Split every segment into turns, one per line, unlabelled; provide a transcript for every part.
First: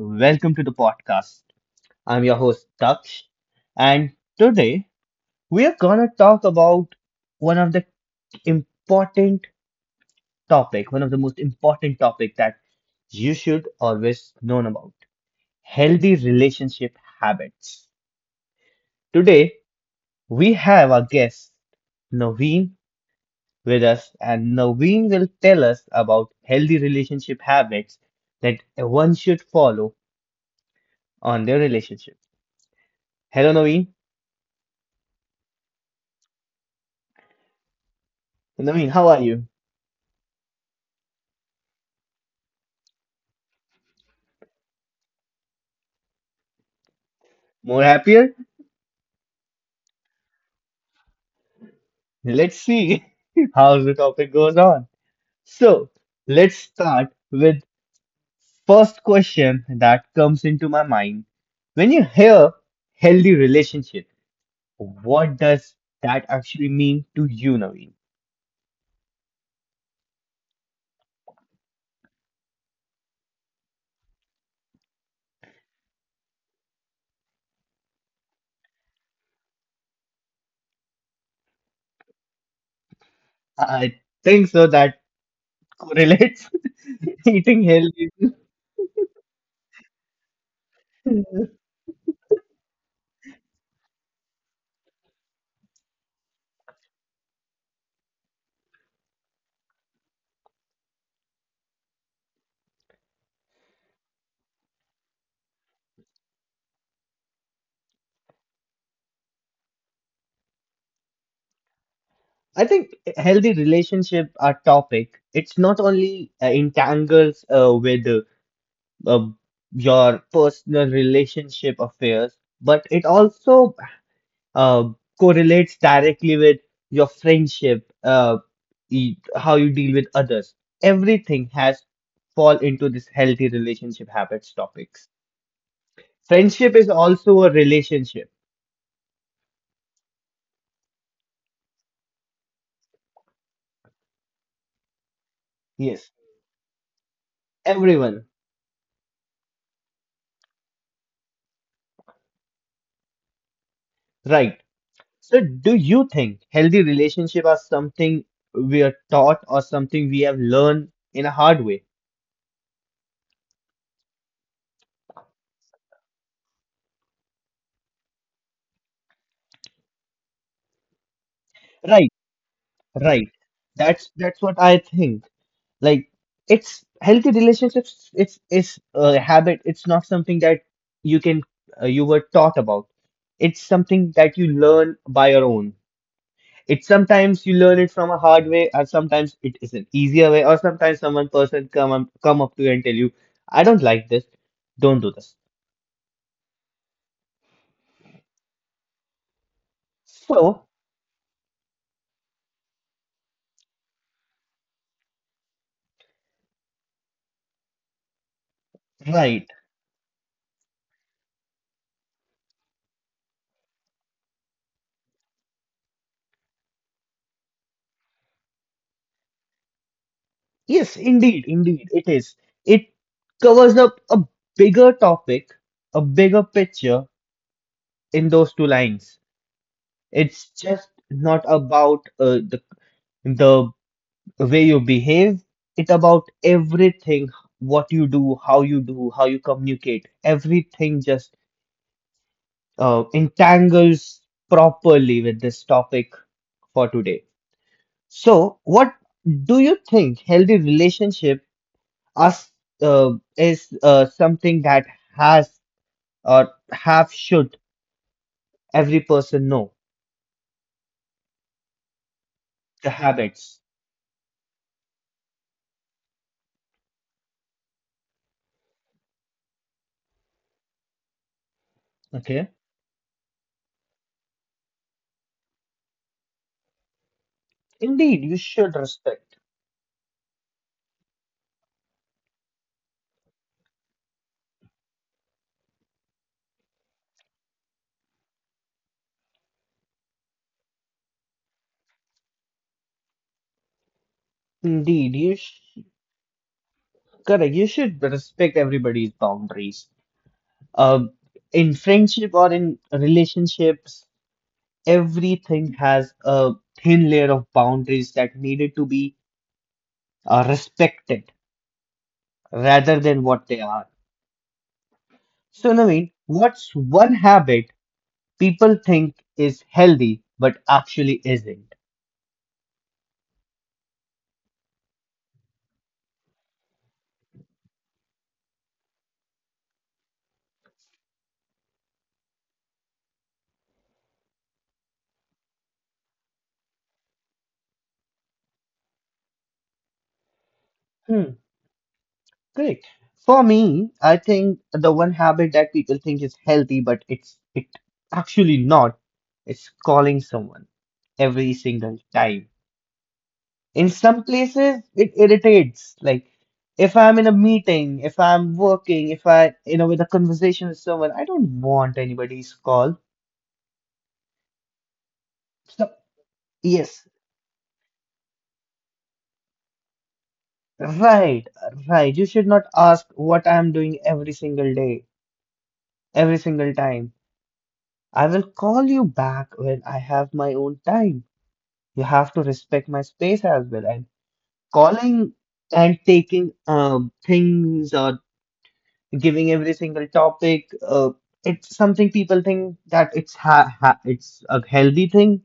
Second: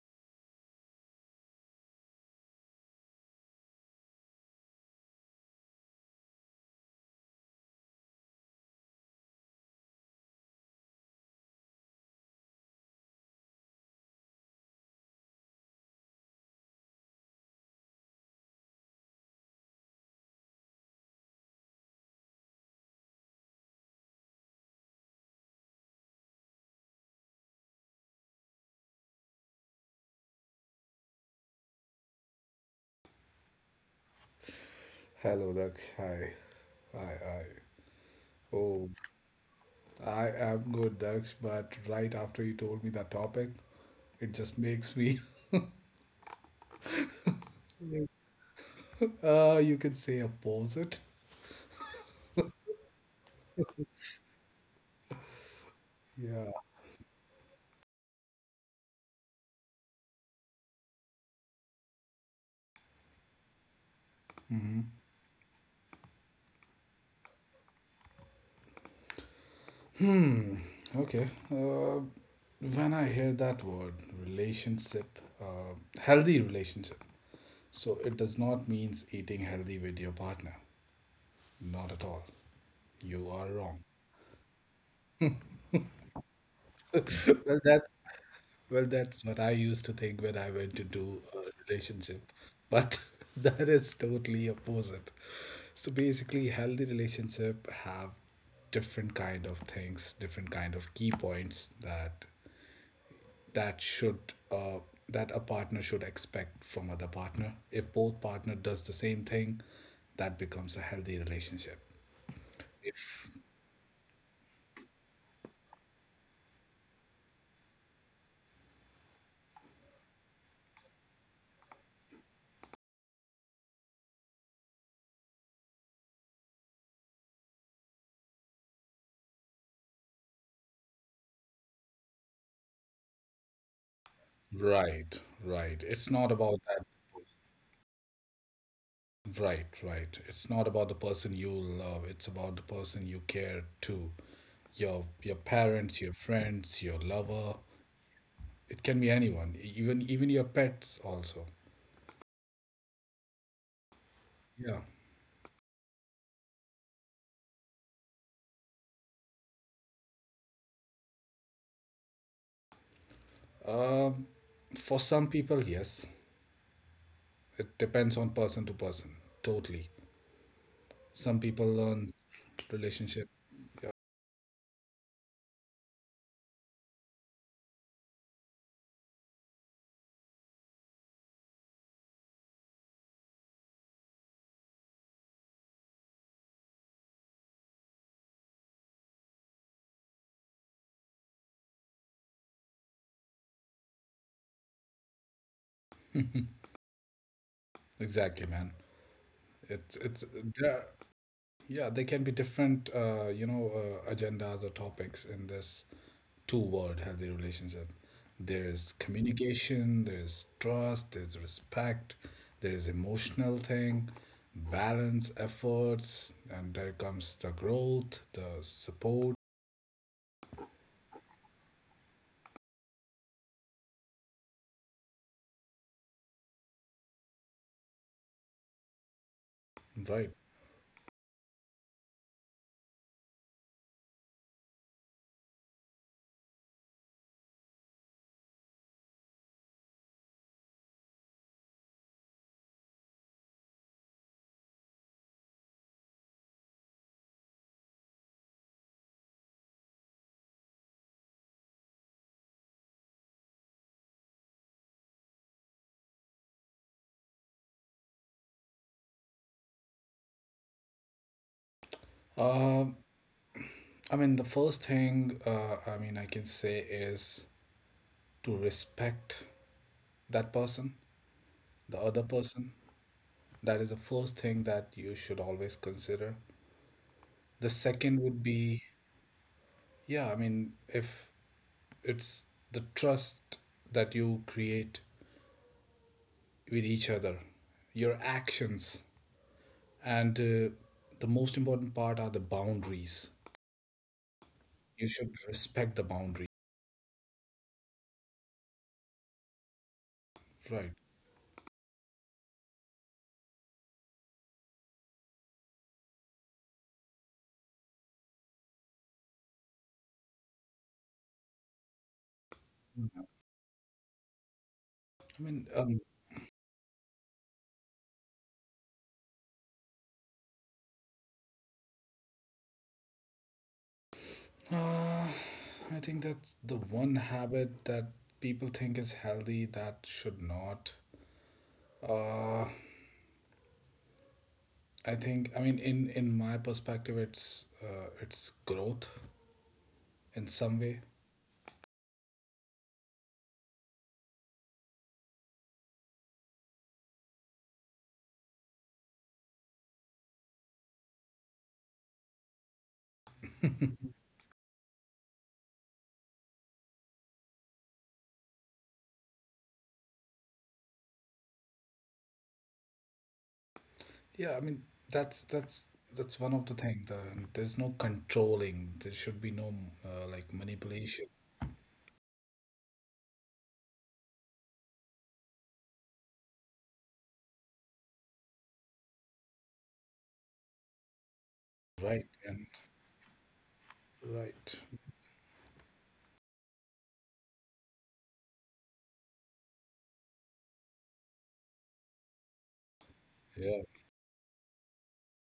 welcome to the podcast. I'm your host Daksh, and today we are gonna talk about one of the important topic, one of the most important topic that you should always know about: healthy relationship habits. Today we have our guest Naveen with us, and Naveen will tell us about healthy relationship habits that one should follow on their relationship. Hello, Naveen.
Hello, Daksh. Hi. Hi, hi. Oh,
Naveen, how are you?
I am good, Daksh, but right after you told me that topic, it just makes me,
More happier?
you can say opposite.
Let's see how the topic goes on. So,
Yeah.
let's start with first question that comes into my mind. When you hear healthy relationship,
Mhm.
what does that actually mean to you, Naveen?
Hmm. Okay. When I hear that word, relationship, healthy relationship, so it does not means eating healthy with your partner. Not at all. You are wrong.
I think so that correlates
Well,
eating
that's
healthy.
well, that's what I used to think when I went into a relationship, but that is totally opposite. So basically, healthy relationship have different kind of things, different kind of key points that should uh, that a partner should expect from other partner. If both partner does the same thing, that becomes a healthy relationship.
I think
If-
healthy relationship are topic. It's not only entangles with uh, your personal relationship affairs, but it also uh, correlates directly with your friendship, how you deal with others. Everything has fall into this healthy relationship habits topics.
Right, right. It's not about
Friendship is also a relationship.
Right, right. It's not about the person you love, it's about the person you care to. Your parents, your
Yes,
friends, your lover.
everyone,
It can be anyone, even your pets also.
right?
Yeah.
So, do you think healthy relationship are something we are taught or something we have learned in a hard way?
Um, for some people, yes. It depends on person to person. Totally. Some people
Right.
learn
Right.
relationship. Yeah.
That's what I think. Like it's healthy relationships. It's a habit. It's not something that you can you were taught about. It's something that you learn by your own. It's sometimes you learn it from a hard way, or sometimes it is an easier way, or sometimes someone person come up to you and tell you, "I don't like this. Don't do this."
Exactly, man. It's
So
there. Yeah, there can be different, agendas or topics in this toward healthy relationship. There is
right.
communication, there is trust, there's respect, there is emotional thing, balance, efforts, and there comes the growth, the support.
Yes, indeed, indeed, it is. It covers up a bigger topic, a bigger picture in those two lines.
Right.
It's just not about the way you behave. It's about everything, what you do, how you do, how you communicate. Everything just entangles properly with this topic for today. So, what do you think healthy relationship as is something that has or have should every person know the
um
habits?
i mean the first thing I mean I can say is to respect that person, the other
Okay.
person. That is the first thing that you should always consider. The second
Indeed, you
would
should
be,
respect.
yeah, I mean, if it's the trust that you create with each other, your actions, and the most important part are the boundaries. You
Indeed,
should
you sh
respect the boundary,
correct. You should respect everybody's boundaries.
right?
Uh, in friendship or in relationships, everything has a thin layer of boundaries that needed to be respected rather
I
than what they are.
mean,
So,
um,
Naveen, what's one habit people think is healthy but actually isn't?
uh, I think that's the one habit that people think is healthy that should not. Uh, I think, I mean, in my perspective, it's growth in some way.
Correct. For me, I think the one habit that people think is healthy, but it's it actually not, it's calling someone every single time. In some places, it irritates. Like if I'm in a meeting, if I'm working, if I, you know, with a conversation with someone, I don't want anybody's call.
Yeah, I mean, that's
So
that's that's one of the thing.
yes,
There's no controlling. There should be no like manipulation,
right, right. You should not ask what I'm doing every single day, every single time. I will call you back when I have my own time. You
right?
have to
And
respect my space as well. And
right.
calling and taking things or giving every single topic, it's something people think that
Yeah.
it's a healthy thing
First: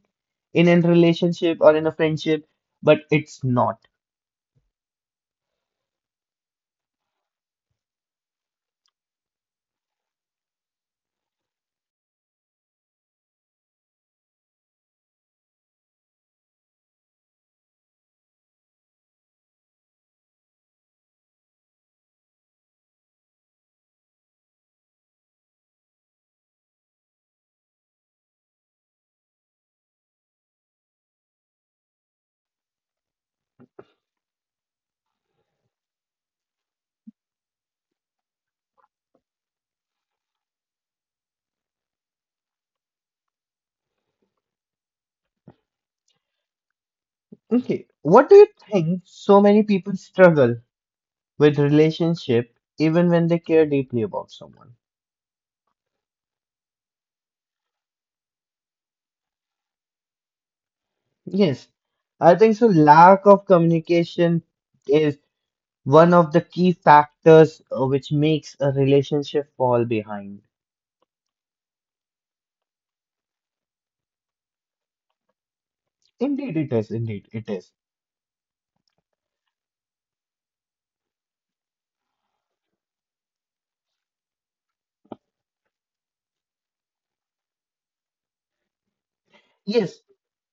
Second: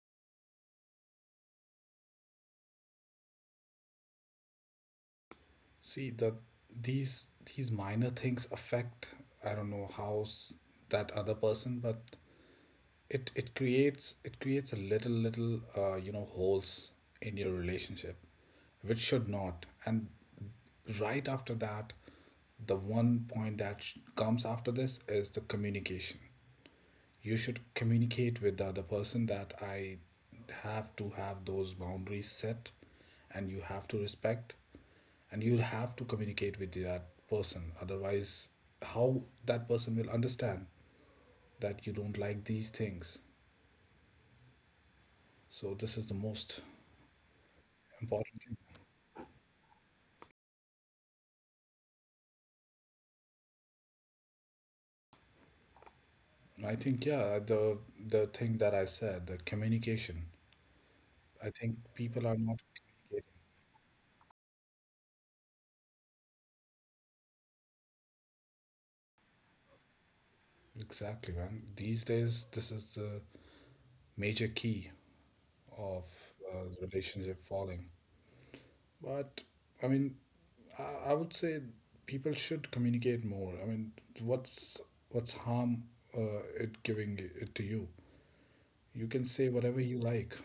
in a relationship or in a friendship, but it's not.
See that these these minor things affect. I don't know that other person, but it creates a little holes in your relationship, which should not. And right after that, the one point that comes after this is the communication. You should communicate with the other person that I have to have those boundaries set, and you have to respect, and you'll have to communicate with that person. Otherwise, how that person will understand that you don't like these things? So this is the most
Okay, what do you
important
think so many people struggle with relationship even when they care deeply about someone?
thing. I think, yeah, the thing that I said, the communication. I
Yes,
think people
I
are
think
not
so. Lack
communicating.
of communication one of the key factors which makes a relationship fall behind.
Exactly, man. These days, this is the major key of
Indeed, it is. Indeed,
relationship
it is.
falling. But I mean, I would say people should communicate more. I mean, what's what's harm it giving it to you? You can say whatever
Yes,
you like.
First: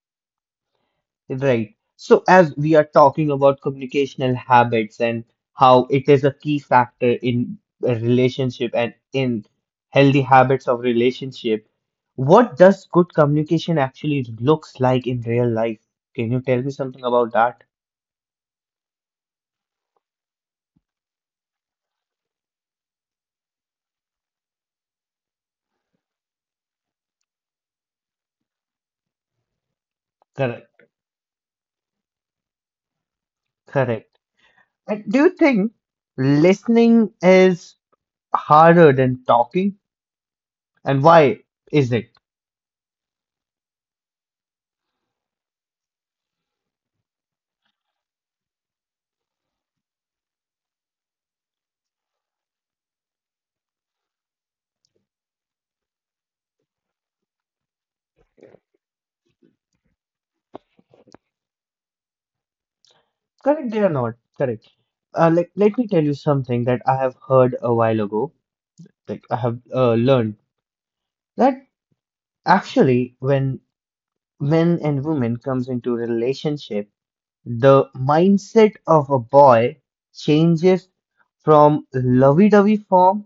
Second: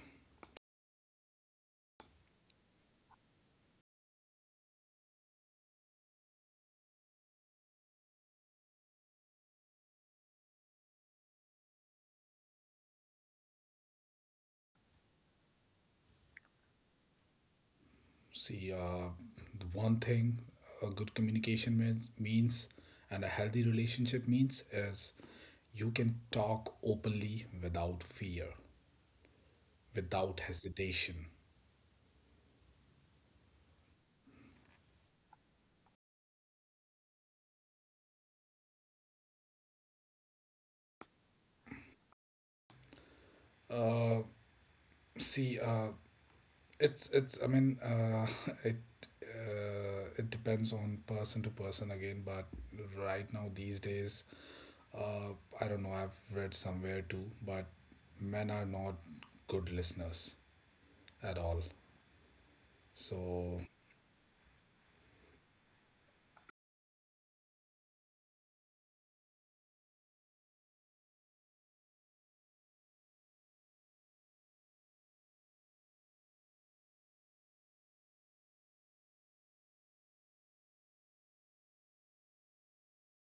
right. So, as we are talking about communicational habits and how it is a key factor in a relationship and in healthy habits of relationship, what does good communication actually looks like in real life? Can you tell me something about that?
See, the one thing a good communication means, and a healthy relationship means, is you can talk openly without fear, without
Correct.
hesitation.
Correct. And do you think listening is harder than talking? And why is it?
Uh, see, It's it's. I mean, it it depends on person to person again. But right now, these days, uh, I don't know. I've read somewhere too, but men are not good listeners at all. So
Correct, they are not. Correct. Like, let me tell you something that I have heard a while ago. Like, I have learned that actually, when men and women comes into a relationship, the mindset of a boy changes from lovey-dovey form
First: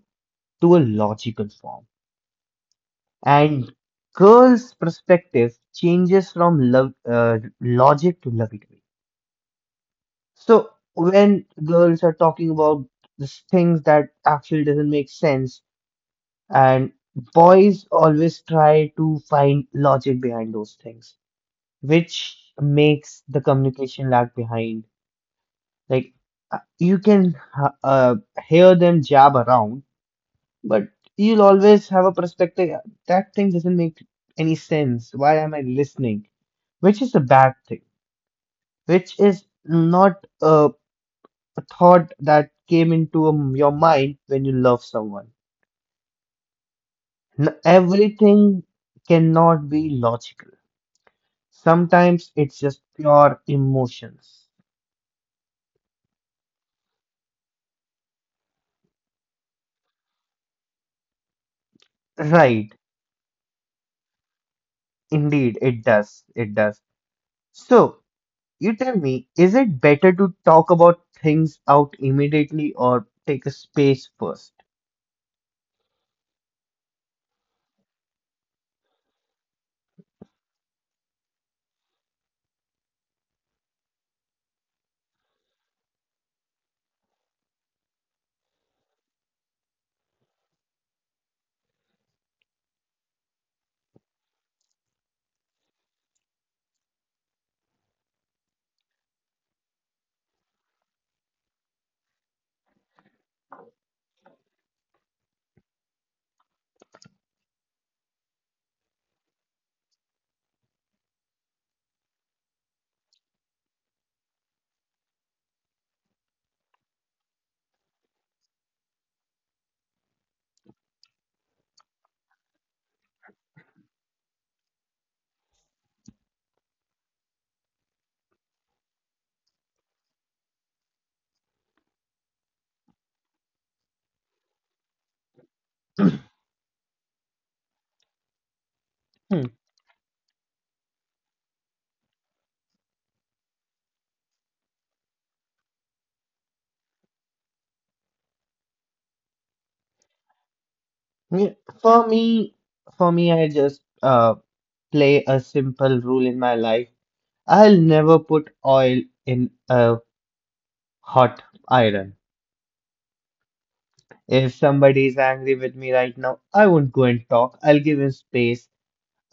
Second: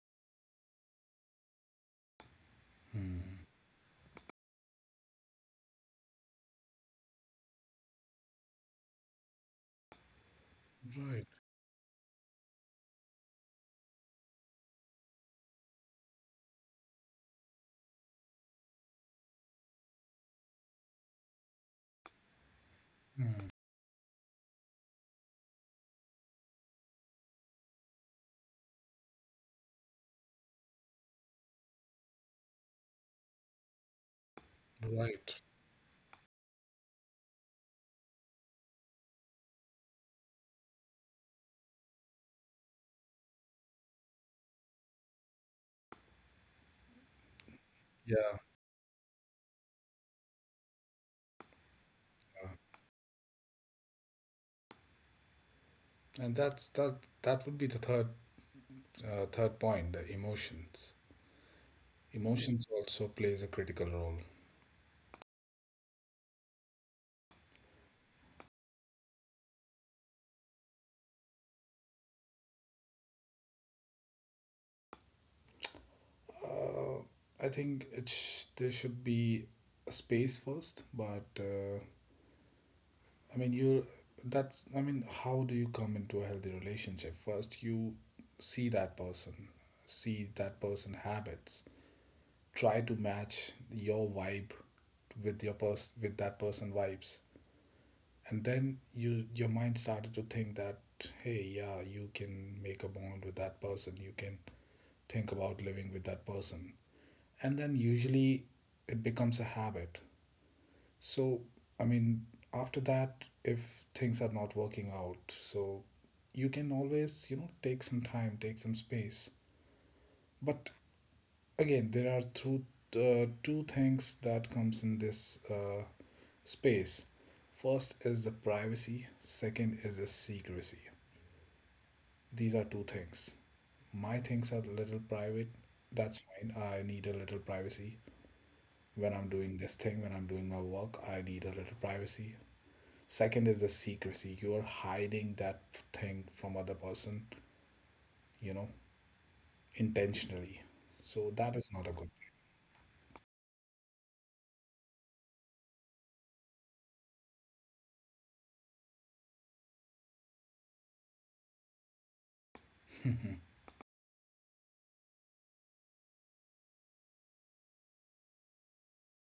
to a logical form, and girl's perspective changes from love, logic to lovey-dovey. So
right,
when girls are talking about this things that actually doesn't make sense, and boys always try to find logic behind those things, which makes the communication lag behind. Like you can hear them jab around, but you'll always have a perspective that thing doesn't make any sense.
right,
Why am I listening? Which is a bad thing. Which is not a thought that came into your mind when you love someone. N-
yeah,
everything cannot be logical. Sometimes it's just pure emotions.
and that's that. That would be the third point. The emotions. Emotions
Right.
also plays a critical role.
Indeed, it does. It does. So, you tell me, is it better to talk about things out immediately or take a space first?
I think there should be a space first, but I mean, you that's I mean, how do you come into a healthy relationship? First, you see that person, see that person habits, try to match your vibe with that person vibes. And then your mind started to think that hey, yeah, you can make a bond with that person. You can think about living with that person. And then usually it becomes a habit. So, I mean, after that, if things are not working out, so you can always, you know, take some time, take some space. But again, there are two, two things that comes in this space. First is the privacy, second is the secrecy. These are two things. My things are a little private. That's fine. I need a little privacy. When I'm
Hmm.
doing this thing, when I'm doing my work, I need a little privacy. Second is the secrecy. You are hiding that thing from other person, you know, intentionally. So
Yeah,
that is not a
for
good.
me, for me, I just play a simple rule in my life. I'll never put oil in a hot iron. If somebody is angry with me right now, I won't go and talk. I'll give him space.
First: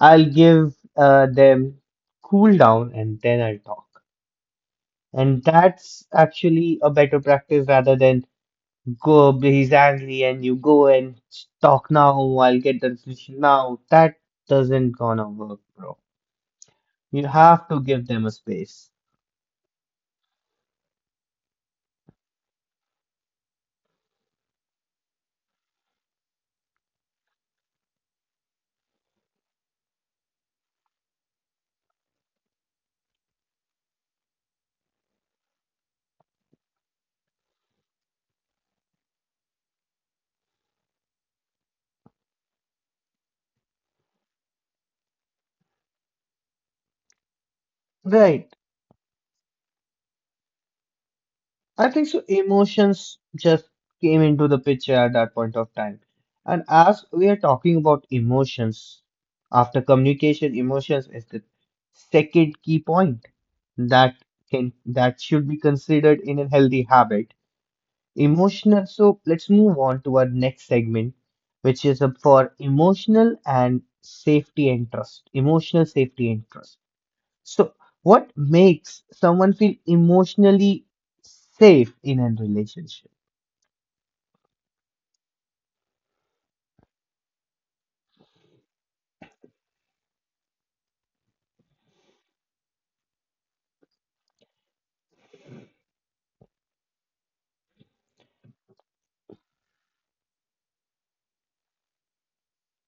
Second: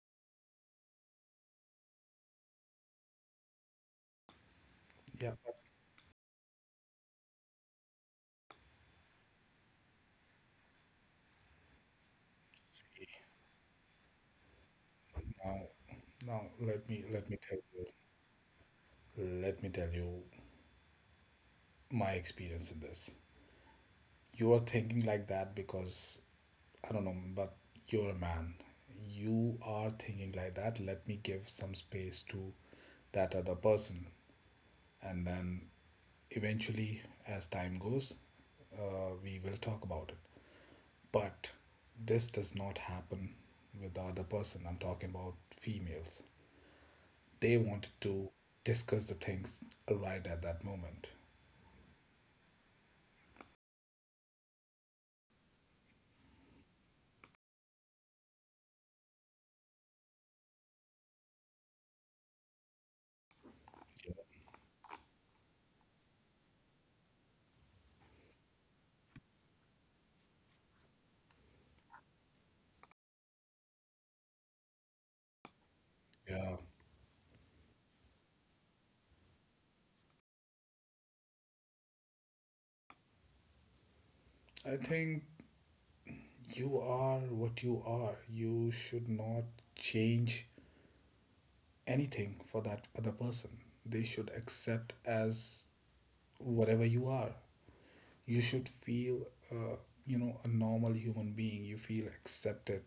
I'll give them cool down and then I'll talk.
Yeah,
And
but
that's actually a better practice rather than go, he's angry and you go and talk now, I'll get the solution now. That doesn't gonna
now,
work, bro.
now
You
let me tell
have to
you
give them a space.
let me tell you my experience in this. You are thinking like that because I don't know, but you're a man. You are thinking like that, let me give some space to that other person, and then eventually as time goes we will talk about. But this does not happen with the other person. I'm talking about females. They wanted to
Right.
discuss the things right at that moment.
I think so. Emotions just came into the picture at that point of time. And as we are talking about emotions, after communication, emotions is the second key point that can that should be considered in a healthy habit. Emotional. So let's move on to our next segment, which is for emotional and safety and trust. Emotional safety and
Yeah.
trust. So, what makes someone feel emotionally safe in a relationship?
I think you are what you are. You should not change anything for that other person. They should accept as whatever you are. You should feel, uh, you know, a normal human being. You feel accepted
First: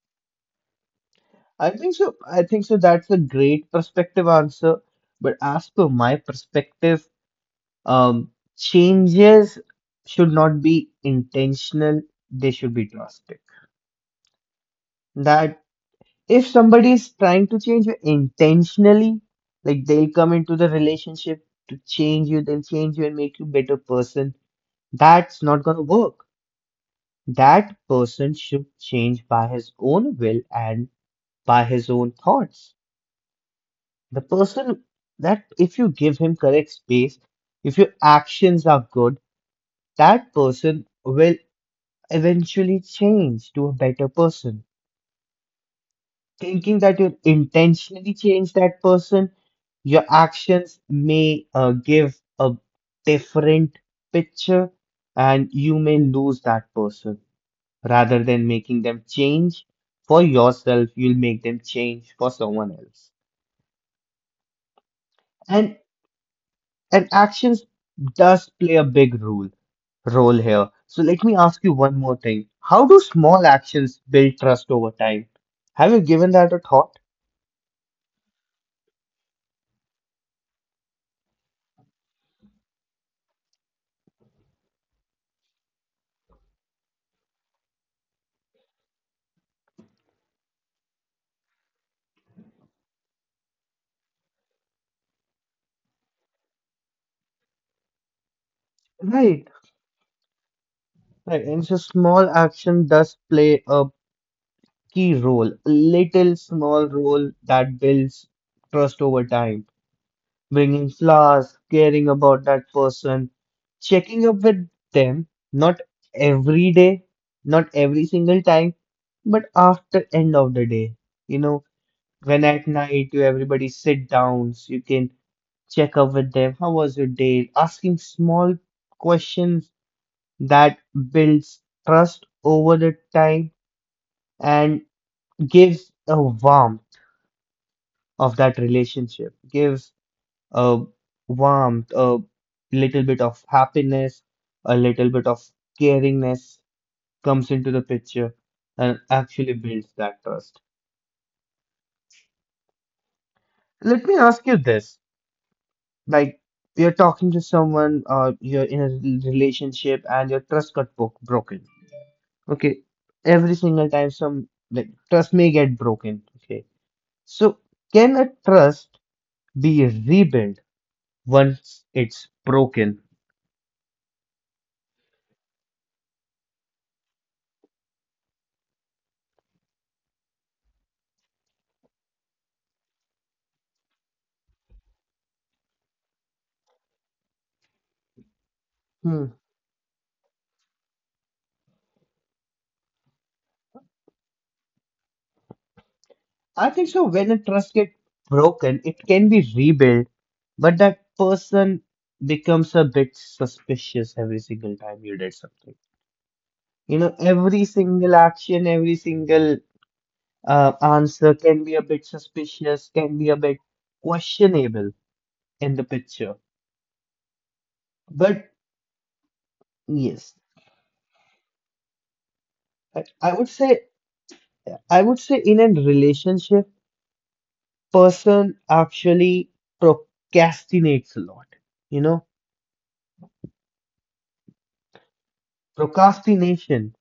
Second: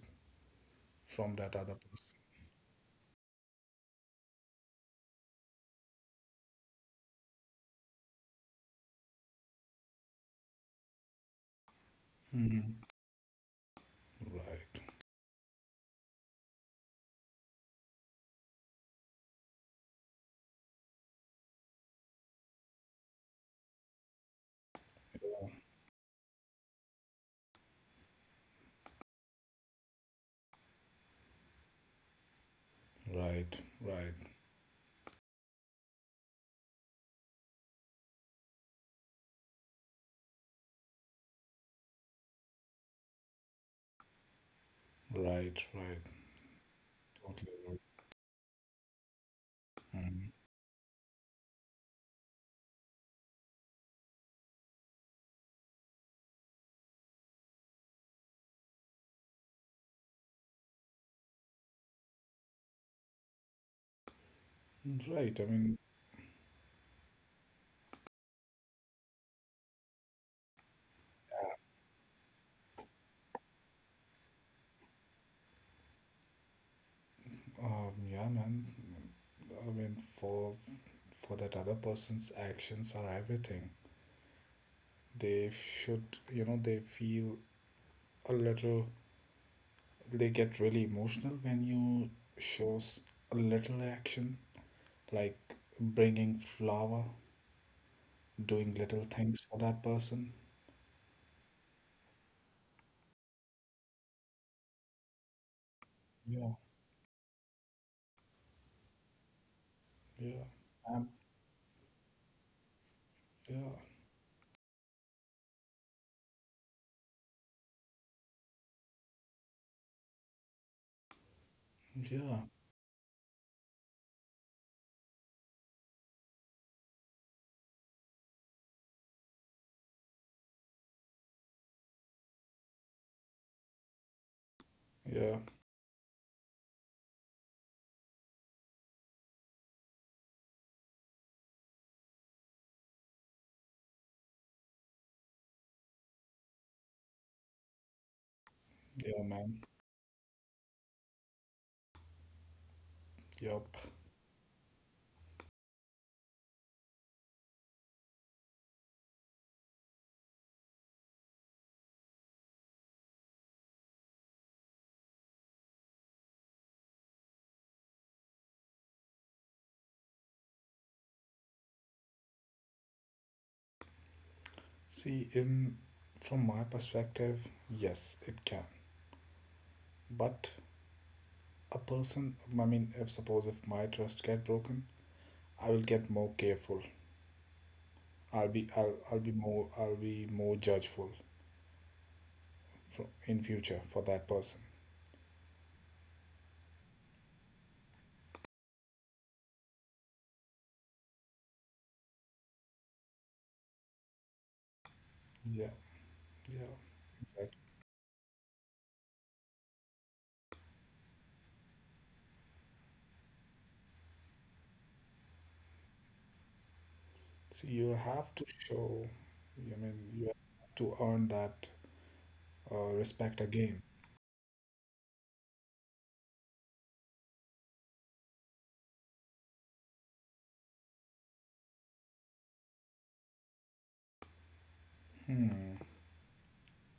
from that
I
other
think
person.
so. I think so. That's a great perspective answer. But as per my perspective, um, changes should not be intentional, they
Mhm.
should be drastic.
Right.
That if somebody is trying to change you intentionally, like they'll come into the relationship to change you, they'll change you and make you a better person, that's
Yeah.
not gonna work. That person should change by his own will and by his own thoughts.
Right, right.
The person that, if you give him correct space, if your actions are good, that person will eventually change to a better person.
Right, right,
Thinking that you
totally right.
intentionally change that person, your
Mhm.
actions may give a different picture and you may lose that person. Rather than making them change for yourself, you'll make them change for someone else,
Right. I mean,
and and actions does play a big role role here. So let me ask you one more thing: how do small actions build trust over time? Have you given that a thought?
yeah, man. I mean, for that other person's actions are everything. They should, you know, they feel a little. They get really emotional when you shows a little action, like bringing flower, doing little things
Right,
for that person.
right. And so small action does play a key role, a little
Yeah,
small role that builds trust over time.
yeah,
Bringing
um,
flowers, caring about that person,
yeah,
checking up with them, not every day, not every single time, but after end of the day. You know,
yeah,
when at night you everybody sit down, so you can check up with them. How was your day? Asking small questions that builds trust over the time and
yeah,
gives a warmth of that relationship, gives a warmth, a little bit of happiness, a little bit of caringness comes into the picture and
yeah,
actually
man.
builds that trust.
Yep.
Let me ask you this. Like, you're talking to someone, you're in a relationship and your trust got bo broken. Okay. Every single time some like trust may get broken. Okay. So can a trust be rebuilt once it's broken?
See, in from my perspective, yes, it can. But a person, I mean, if suppose if my trust get broken, I will get more careful.
Hmm.
I'll be more judgeful in future for that person.
I think so. When a trust gets broken, it can be rebuilt, but that person becomes a bit suspicious every single time you did
Yeah,
something.
yeah,
You know,
exactly.
every single action, every single answer can be a bit suspicious, can be a bit questionable in the picture.
See, you have to
But
show. I mean, you
yes,
have to earn that
I
respect
would
again.
say, I would say in a relationship, person actually procrastinates a lot. You know,
Hmm.
procrastination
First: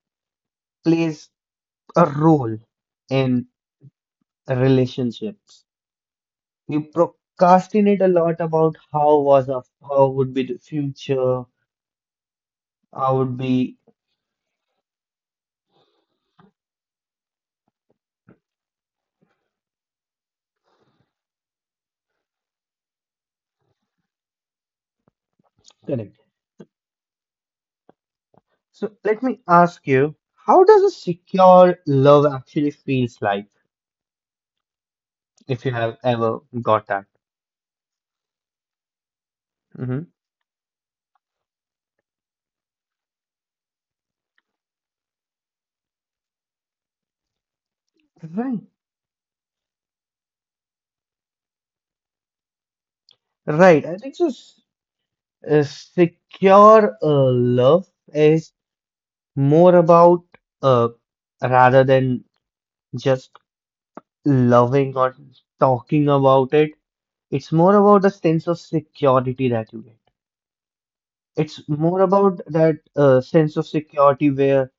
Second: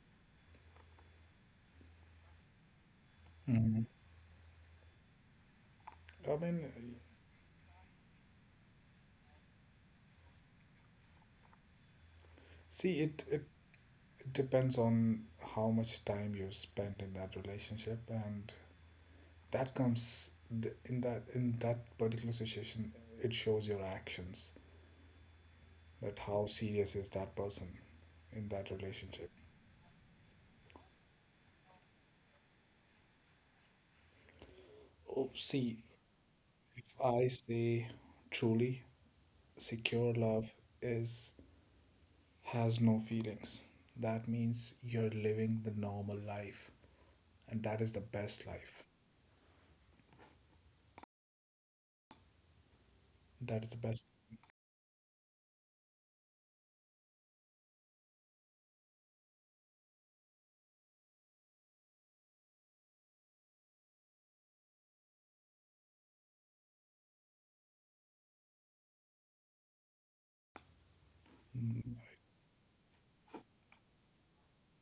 plays a role in relationships.
I
We
mean,
procrastinate a lot about how was our, how would be the future,
see,
how
it,
would
it
be
it depends on how much time you spend in that relationship, and that comes in that particular situation. It shows your actions
correct.
that how serious is that person in that
So let
relationship.
me ask you, how does a secure love actually feels like?
Oh,
If
see,
you have ever
if
got that,
I say truly
hmm,
secure love is has no feelings, that means you're living the normal life, and that is the best
right?
life. That is the
Right. I
best.
think so. S- A secure love is more about uh, rather than just loving or talking about it. It's more about the sense of security that you get. It's
Mm.
more about that sense of security where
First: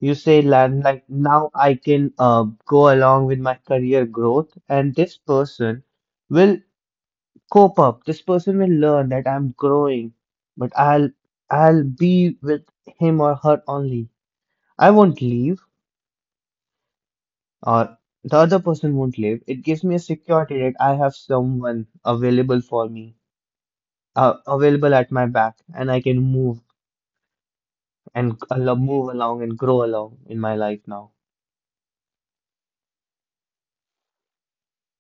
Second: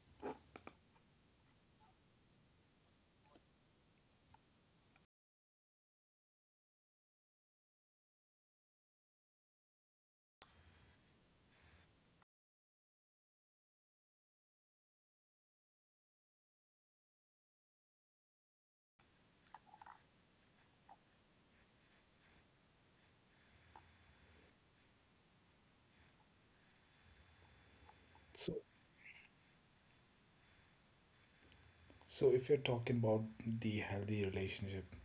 you say, "Land, like now I can go along with my career growth, and this person will cope up. This person will learn that I'm growing, but I'll be with him or her only. I won't leave, or the other person won't leave. It gives me a security that I have someone available for me available at my back and I can move and
so
I love move along and grow along in my life now.
so if you're talking about the healthy relationship,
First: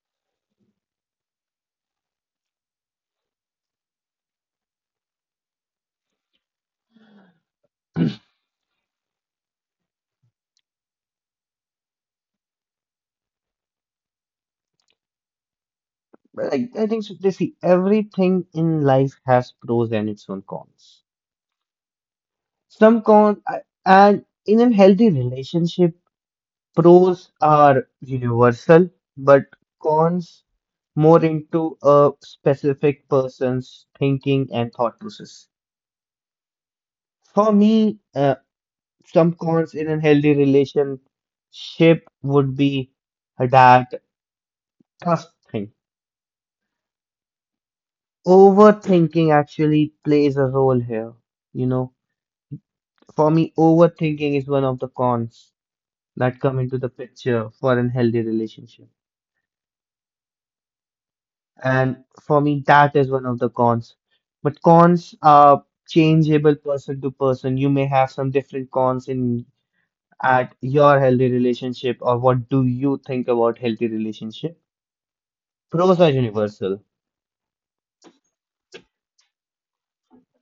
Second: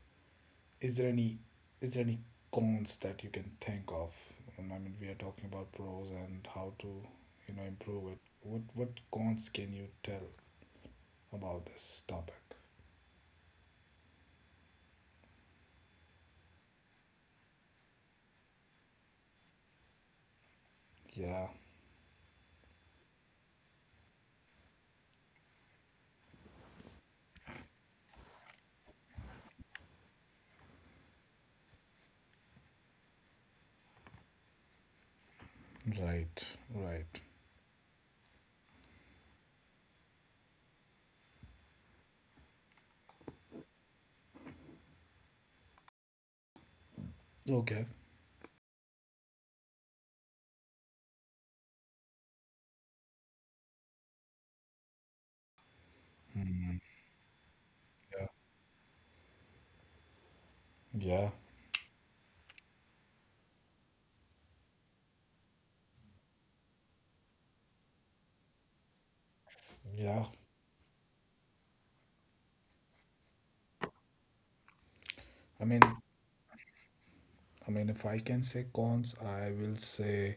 is there any is there any cons that you can think of? And I mean, we are talking about pros and how to improve it. What cons can you tell about this topic?
But I think so, they see everything in life has pros and its own cons.
Yeah,
Some cons, I- and in a healthy relationship, pros are universal, but cons more into a specific person's thinking and thought process.
right, right.
For me, some cons in a healthy relationship would be that trust thing.
Okay.
Overthinking actually plays a role here. You know, for me, overthinking is one of the cons that come into
Mm,
the picture for an healthy relationship.
yeah,
And for me, that is one of the cons. But cons are changeable person to person. You may have some different cons in
yeah.
at your healthy relationship, or what do you think about healthy relationship?
I mean,
Pros are universal.
if I can say cons, I will say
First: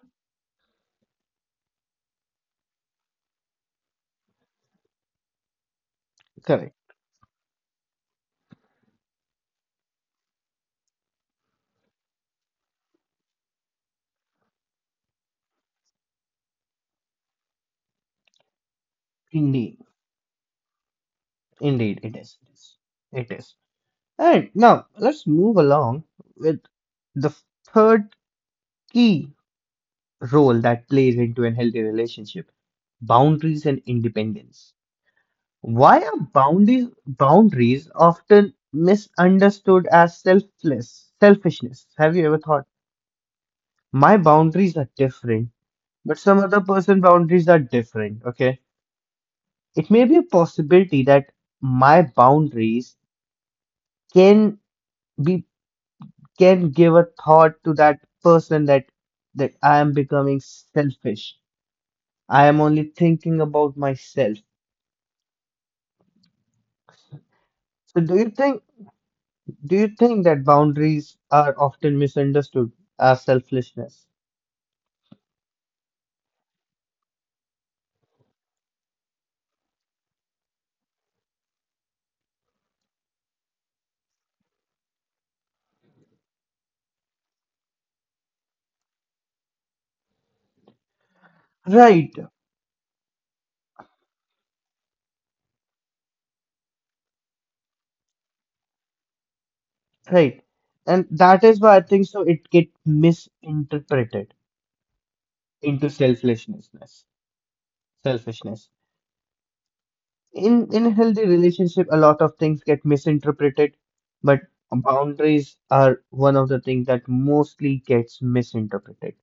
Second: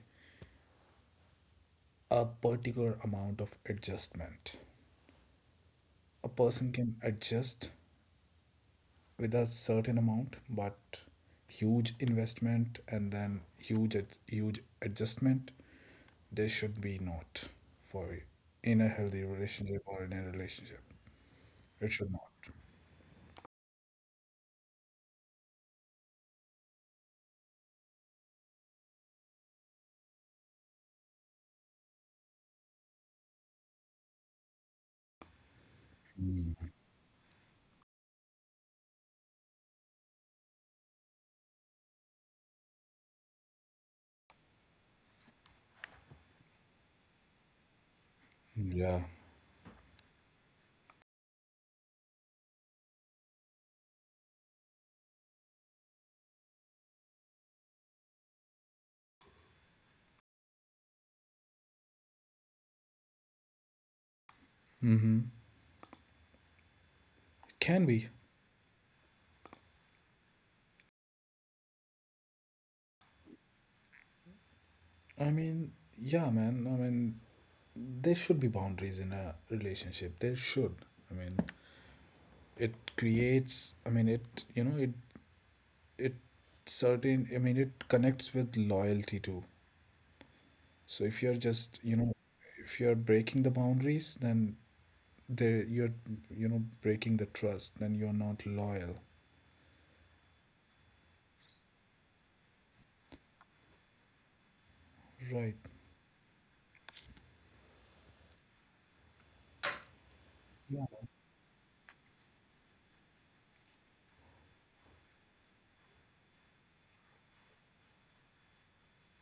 a particular amount of adjustment. A person
Correct.
can adjust with a certain amount, but huge investment and then huge adjustment. There should be not for in a healthy
Indeed.
relationship or in a relationship. It
Indeed,
should
it
not.
is. It is. Alright, now let's move along with the third key role that plays into a healthy relationship, boundaries and independence. Why are
Mm.
boundaries often misunderstood as selfishness? Have you ever thought, my boundaries are different, but some other person boundaries are different, okay?
Yeah.
It may be a possibility that my boundaries can be can give a thought to that person that I am becoming selfish. I am only thinking about myself.
Mm-hmm. Can
So
be.
do you think that boundaries are often misunderstood as selfishness?
I mean, yeah, man. I mean, there should be boundaries in a relationship. There should. I mean, it creates. I mean, it. You know, it. It certain. I mean, it connects with loyalty too. So if you're just,
Right,
if you're breaking the boundaries, then there you're, breaking the trust, then you're not loyal.
right. And that is why I think so it get misinterpreted
Right.
into selfishness. Selfishness. in
Yeah.
in a healthy relationship a lot of things get misinterpreted, but boundaries are one of the things that mostly gets misinterpreted,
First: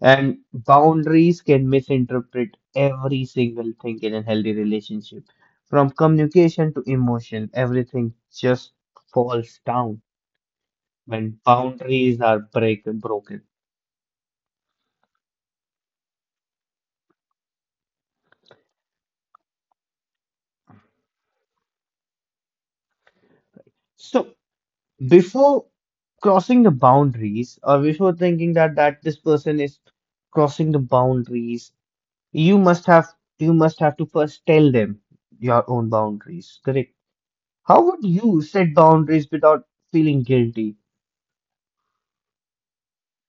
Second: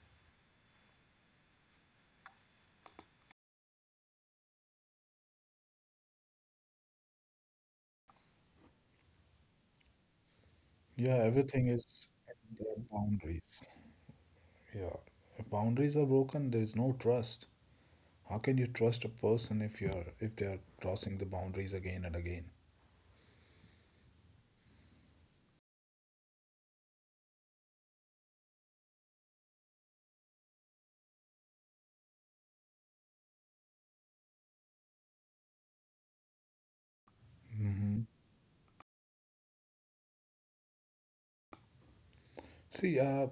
and boundaries can misinterpret every single thing in a healthy relationship. From communication to emotion, everything just falls down
Yeah,
when
everything is
boundaries are
in the
break broken.
boundaries. Yeah. If boundaries are broken, there is no trust. How can you trust a person if they are crossing the boundaries again and again?
So before crossing the boundaries or before thinking that this person is crossing the boundaries, You must have you must have to first tell them your own boundaries, correct? How would
Hmm.
you set boundaries without feeling guilty?
See,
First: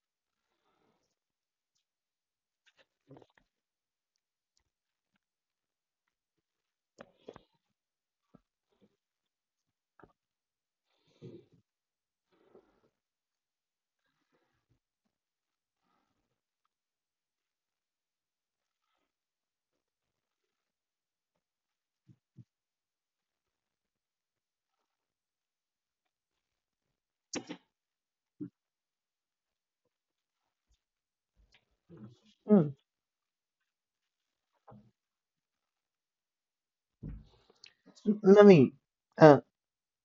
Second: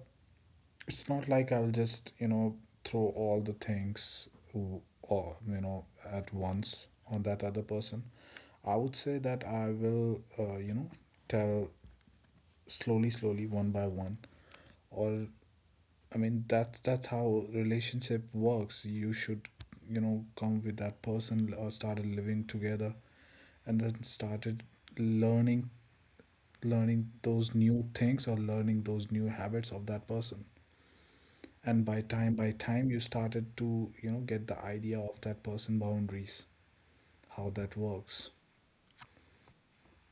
it's not like I'll just, throw all the things or, at once on that other person. I would say that I will, tell slowly, slowly, one by one. Or, I mean, that's how relationship works. You should, come with that person or started living together, and then started learning, learning those new things or learning those new habits of that person, and by time by
Hmm.
time you started to get the idea of that person boundaries, how that works.
I mean, uh,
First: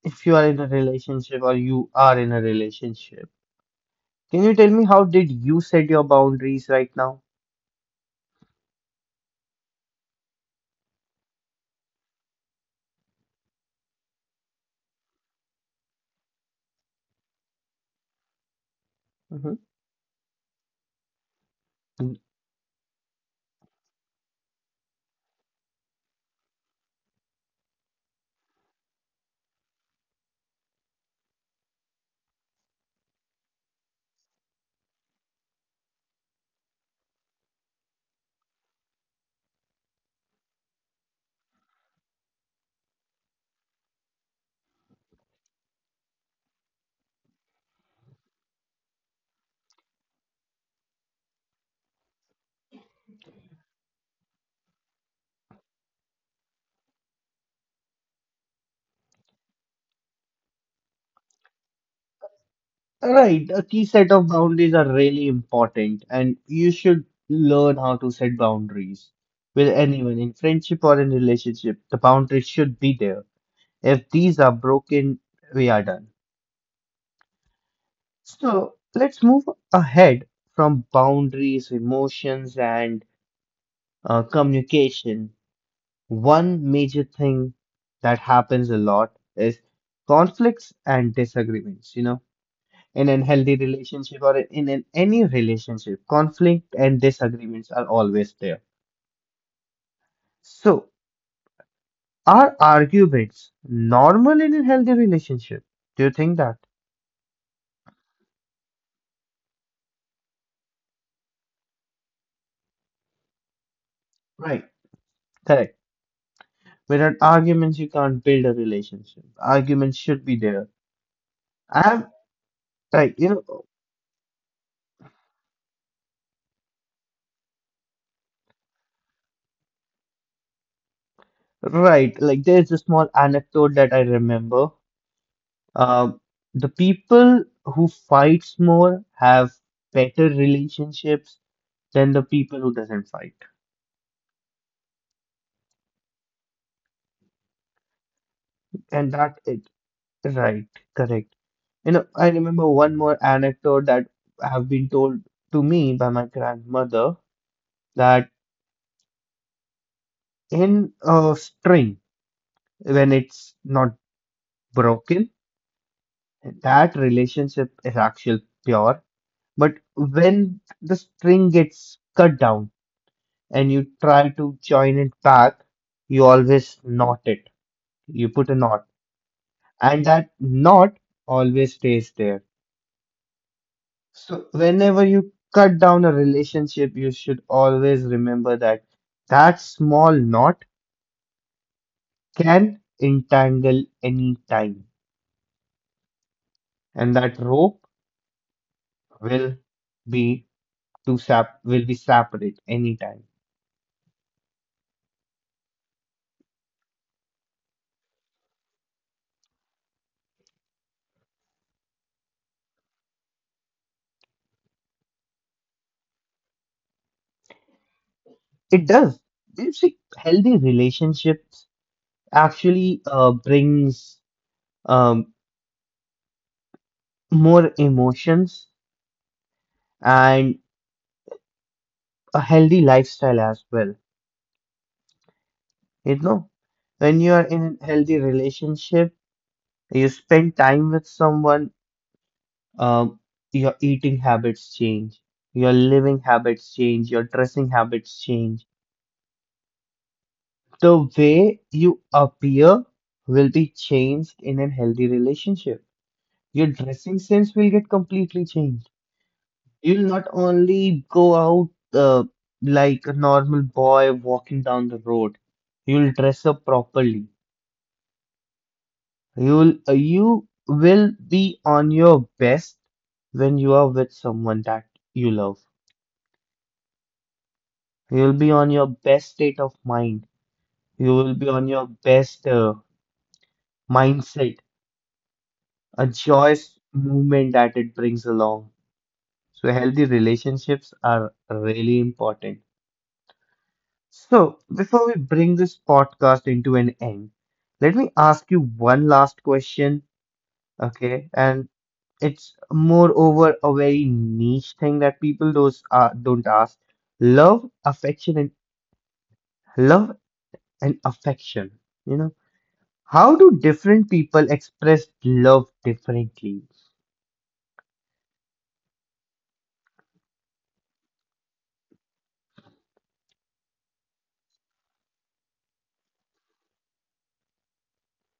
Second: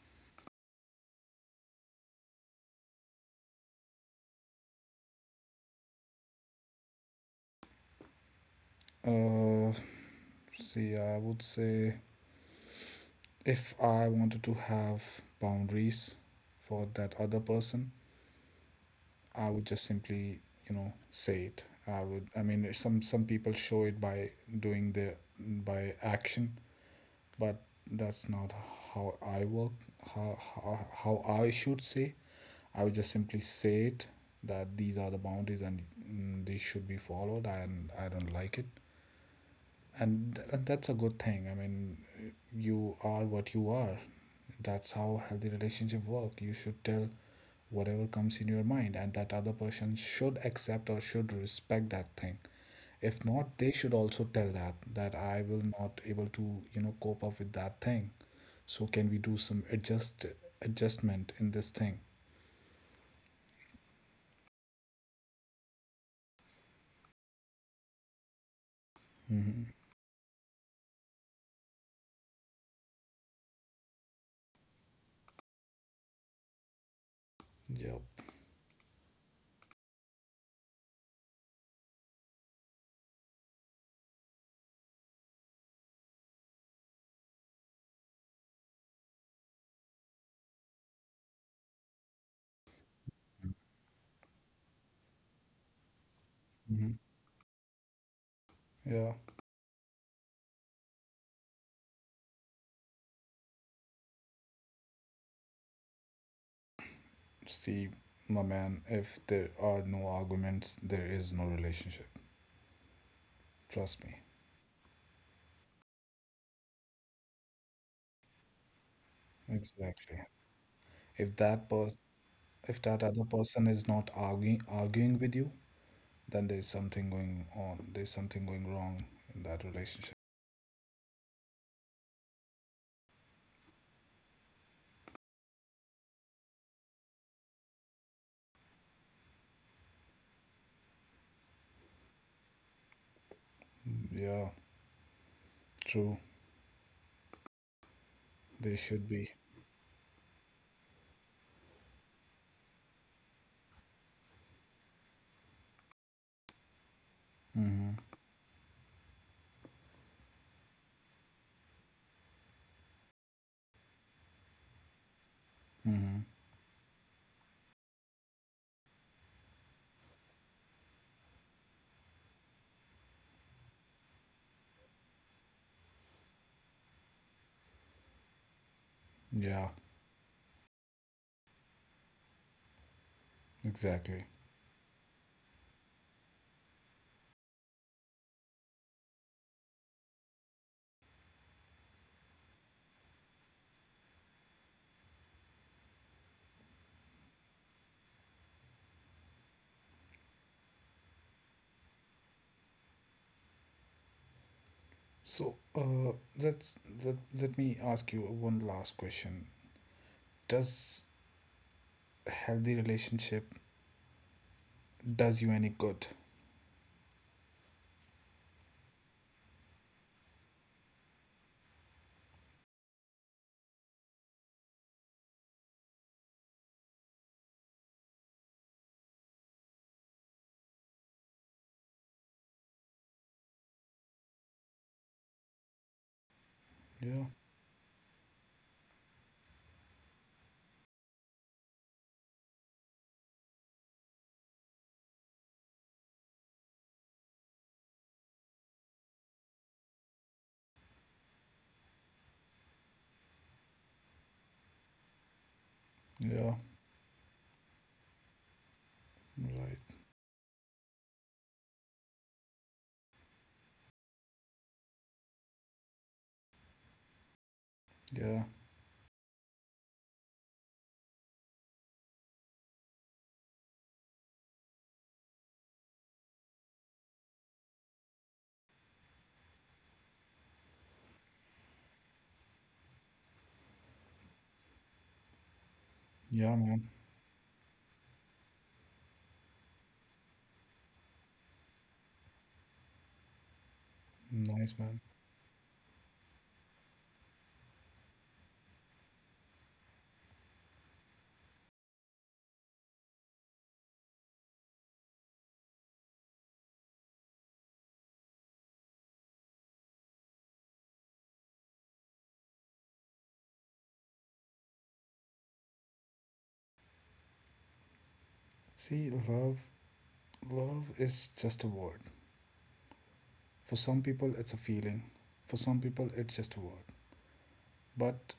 if you are in a relationship or you are in a relationship, can you tell me how did you set your boundaries right now?
uh See, I would say, if I wanted to have boundaries for that other person, I
Mhm.
would just simply say it. I mean, some people show it by doing their by action, but that's not how I work. How I should say. I would just simply say it that these are the boundaries, and, these should be followed, and I don't like it. And that's a good thing. I mean, you are what you are. That's how healthy relationship work. You should tell whatever comes in your mind, and that other person should accept or should respect that thing. If not, they should also tell that I will not able to, cope up with that thing. So, can we do some adjustment in this thing?
Right, a key set of boundaries are really important, and you should learn how to set boundaries with
Mm-hmm.
anyone in friendship or in relationship. The boundaries should be there. If these are broken, we are done.
Yep.
So let's move ahead from boundaries, emotions, and communication. One major thing that happens a lot is conflicts and disagreements. You know, in a healthy relationship or in an, any relationship, conflict and
Hmm.
disagreements are always there.
Yeah.
So, are arguments normal in a healthy relationship? Do you think that?
See, my man, if there are no arguments, there is no relationship. Trust me.
Right. Correct. Without arguments, you can't build a relationship. Arguments should
Exactly.
be there.
If that
I'm
person, if that
like you
other
know,
person is not arguing with you, then there's something going on. There's something going wrong in that relationship.
right? Like there's a small anecdote that I remember. Um, the people who fights more have better relationships than the people who doesn't fight.
Yeah, true. They
And
should
that
be.
it right, correct. You know, I remember one more anecdote that have been told to me by my grandmother,
Mm-hmm.
that in a string when it's not broken,
Mm-hmm.
that relationship is actually pure. But when the string gets cut down and you try to join it back, you always knot it. You put a knot,
Yeah,
and that knot always stays there.
exactly.
So, whenever you cut down a relationship, you should always remember that that small knot can entangle any time, and that rope will be to sap will be separate anytime.
So, that's that, let me ask you one last question. Does healthy relationship does you any good?
It does. You see, healthy relationships actually brings um, more emotions and a healthy lifestyle as well. You know, when you
Yeah,
are in a healthy relationship, you spend time with someone, um, your eating habits change, your living habits change, your dressing habits change. The way you appear will be changed in a healthy relationship.
yeah,
Your dressing sense will get completely changed.
right.
You'll not only go out like a normal boy walking down the road. You'll dress up properly.
Yeah,
You will be on your best when you are with someone that you love. You'll be on your best state of mind. You will be on your best mindset, a
yeah,
joyous
man.
movement that it brings along. So healthy relationships are really important. So,
Nice,
before
man.
we bring this podcast into an end, let me ask you one last question, okay? And it's moreover a very niche thing that people those don't ask. Love, affection, and love and affection. You know, how do different people express love differently?
See, love, love is just a word. For some people, it's a feeling. For some people, it's just a word. But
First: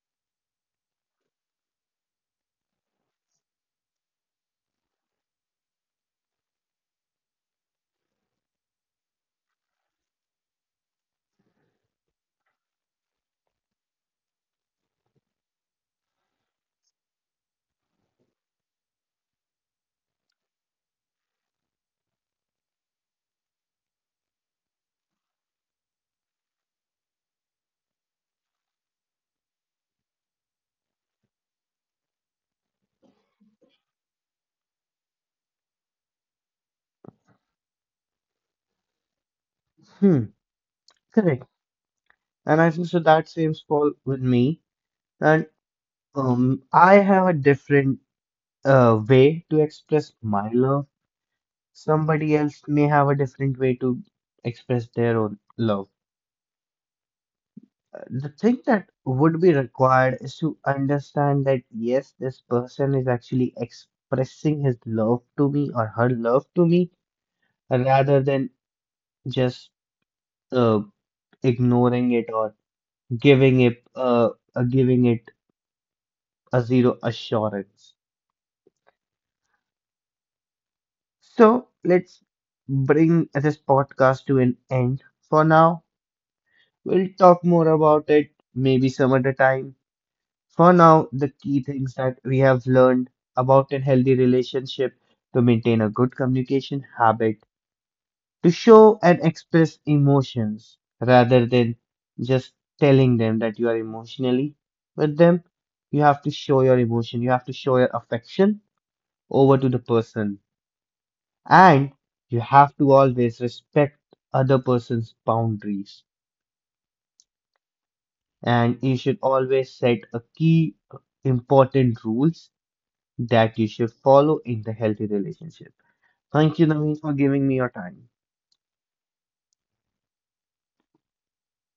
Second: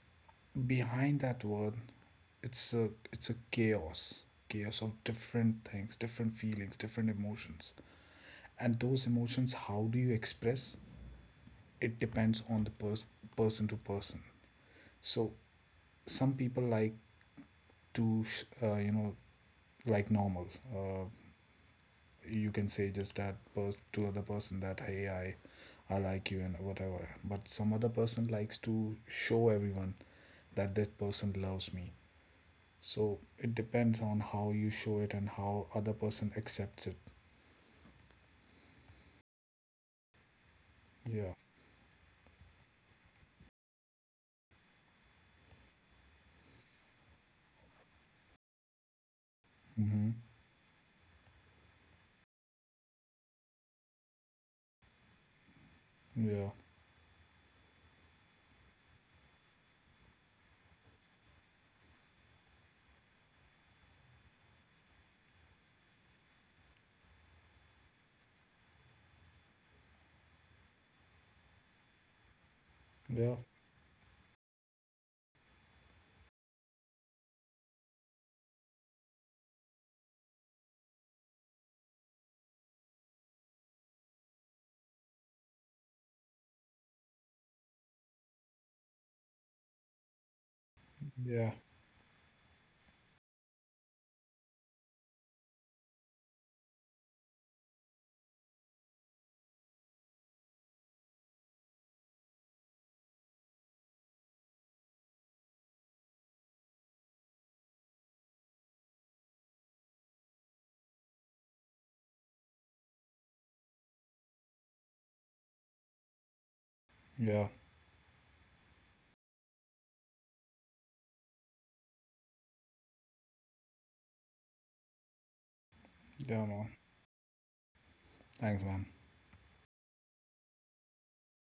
behind that word, it's a chaos, of different things, different feelings, different emotions. And those emotions, how do you express? It depends on the person to person. So some people like to, uh, you know like normal, uh, you can say, just to other person that hey, I like you and whatever. But some other person likes to show everyone that that person loves me. So it depends on how you show it and how other person accepts it.
Hmm, correct.
Yeah.
And I think so that same fall with me. And I have a different way to express
Mm-hmm.
my love. Somebody else may have a different way to express their own love.
Yeah,
The thing that would be required is to understand that yes, this person is actually expressing his love to me or her love to me, rather than just uh, ignoring it or
yeah,
giving it uh, giving it a zero assurance. So let's bring this podcast to an end for now. We'll talk more about it maybe some other time. For now, the
yeah,
key things that we have learned about a healthy relationship: to maintain a good communication habit, to show and express emotions rather than just telling them that you are emotionally with them. You have to show your emotion, you have to show your affection over to the person, and you have to always respect other person's boundaries.
yeah,
And you should always set a key important rules that you should follow in the healthy relationship.
yeah,
Thank you,
man.
Naveen, for giving me your time.
Thanks, man.